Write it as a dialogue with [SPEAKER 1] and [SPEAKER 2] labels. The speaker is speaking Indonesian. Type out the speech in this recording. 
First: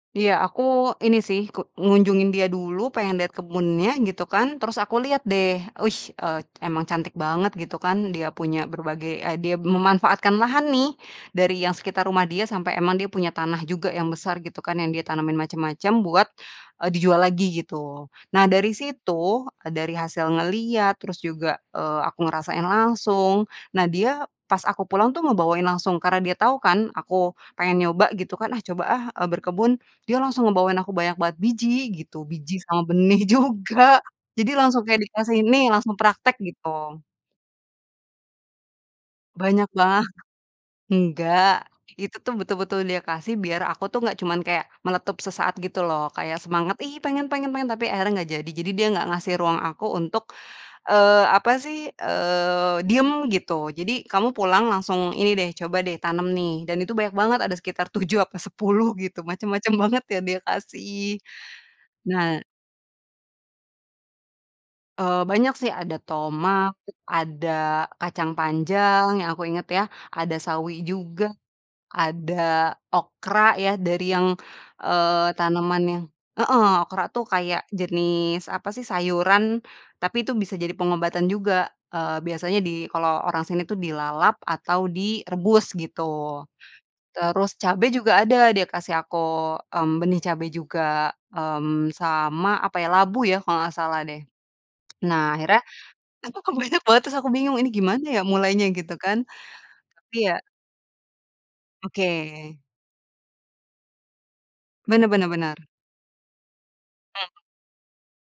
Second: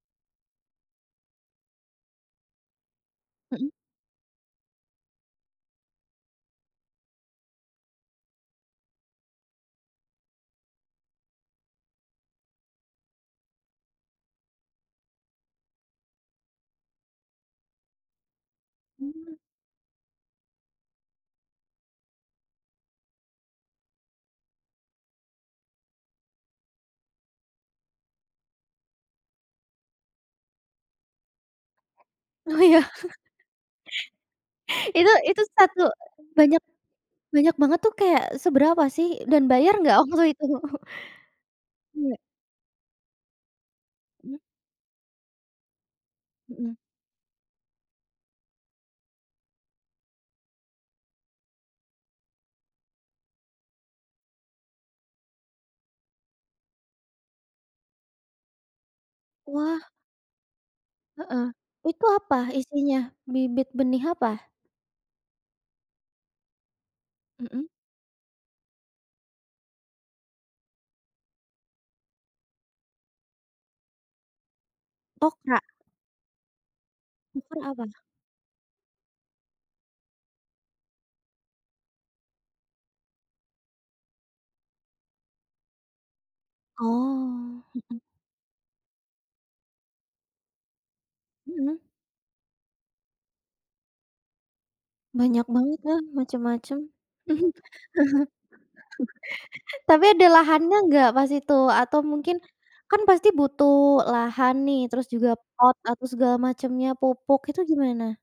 [SPEAKER 1] Iya aku ini sih ke ngunjungin dia dulu pengen liat
[SPEAKER 2] Mhm.
[SPEAKER 1] kebunnya gitu kan terus aku liat deh wih eee, emang cantik banget gitu kan dia punya berbagai e dia memanfaatkan lahan nih, dari yang sekitar rumah dia sampe emang dia punya tanah juga yang besar gitu kan yang dia tanemin macem-macem buat, eee, dijual lagi gitu, nah dari
[SPEAKER 2] Mmm.
[SPEAKER 1] situ, eee, dari hasil ngelihat terus juga, eee, aku ngerasain langsung nah dia pas aku pulang tuh ngebawain langsung karena dia tau kan aku pengen nyoba gitu kan, "Ah, coba, ah," eee, "berkebun," dia langsung ngebawain aku banyak banget biji gitu biji
[SPEAKER 2] Oh iya.
[SPEAKER 1] sama benih juga, jadi langsung kayak
[SPEAKER 2] Itu
[SPEAKER 1] dikasih,
[SPEAKER 2] itu
[SPEAKER 1] "Nih
[SPEAKER 2] 1,
[SPEAKER 1] langsung praktek,"
[SPEAKER 2] banyak,
[SPEAKER 1] gitu.
[SPEAKER 2] banyak banget tuh kayak seberapa sih dan
[SPEAKER 1] Banyak
[SPEAKER 2] bayar nggak
[SPEAKER 1] banget.
[SPEAKER 2] waktu itu?
[SPEAKER 1] Nggak, itu
[SPEAKER 2] Iya.
[SPEAKER 1] tuh betul-betul dia kasih biar aku tuh nggak
[SPEAKER 2] Mmm.
[SPEAKER 1] cuman kayak meletup sesaat gitu loh kaya
[SPEAKER 2] Mhm.
[SPEAKER 1] semangat, "Ih, pengen pengen pengen." Tapi akhirnya nggak jadi jadi dia nggak ngasih ruang aku untuk, eee, apa sih, eee, diem gitu jadi kamu pulang langsung ini deh coba deh tanam nih dan itu banyak banget ada sekitar 7 apa 10 gitu macem-macem
[SPEAKER 2] Wah.
[SPEAKER 1] banget ya dia kasih.
[SPEAKER 2] Heeh, itu apa
[SPEAKER 1] Nah
[SPEAKER 2] isinya bibit benih apa?
[SPEAKER 1] eee, banyak sih ada tomat, ada
[SPEAKER 2] Mhm.
[SPEAKER 1] kacang panjang yang aku inget ya, ada sawi juga, ada okra ya dari yang, eee,
[SPEAKER 2] Okra?
[SPEAKER 1] tanaman yang heeh, okra tuh kayak
[SPEAKER 2] Okra apa?
[SPEAKER 1] jenis apasih sayuran, tapi itu bisa jadi pengobatan juga, eee, biasanya di kalau orang sini tuh dilalap atau direbus gitu. Terus
[SPEAKER 2] Oh.
[SPEAKER 1] cabe juga ada dia kasih aku, mmm, benih cabe juga,
[SPEAKER 2] Mhm.
[SPEAKER 1] mmm, sama apa ya labu ya kalau nggak salah deh. Nah
[SPEAKER 2] Banyak
[SPEAKER 1] akhirnya,
[SPEAKER 2] banget ya
[SPEAKER 1] aku kok
[SPEAKER 2] macem-macem,
[SPEAKER 1] banyak banget terus
[SPEAKER 2] mhm, ah hah,
[SPEAKER 1] aku bingung, "Ini gimana ya mulainya?" Gitu kan.
[SPEAKER 2] tapi
[SPEAKER 1] Tapi
[SPEAKER 2] ada
[SPEAKER 1] ya
[SPEAKER 2] lahannya nggak pas itu? Atau mungkin,
[SPEAKER 1] oke.
[SPEAKER 2] kan pasti butuh lahan nih terus
[SPEAKER 1] Bener bener
[SPEAKER 2] juga
[SPEAKER 1] bener.
[SPEAKER 2] pot atau segala macamnya pupuk,
[SPEAKER 1] Mmm.
[SPEAKER 2] itu gimana?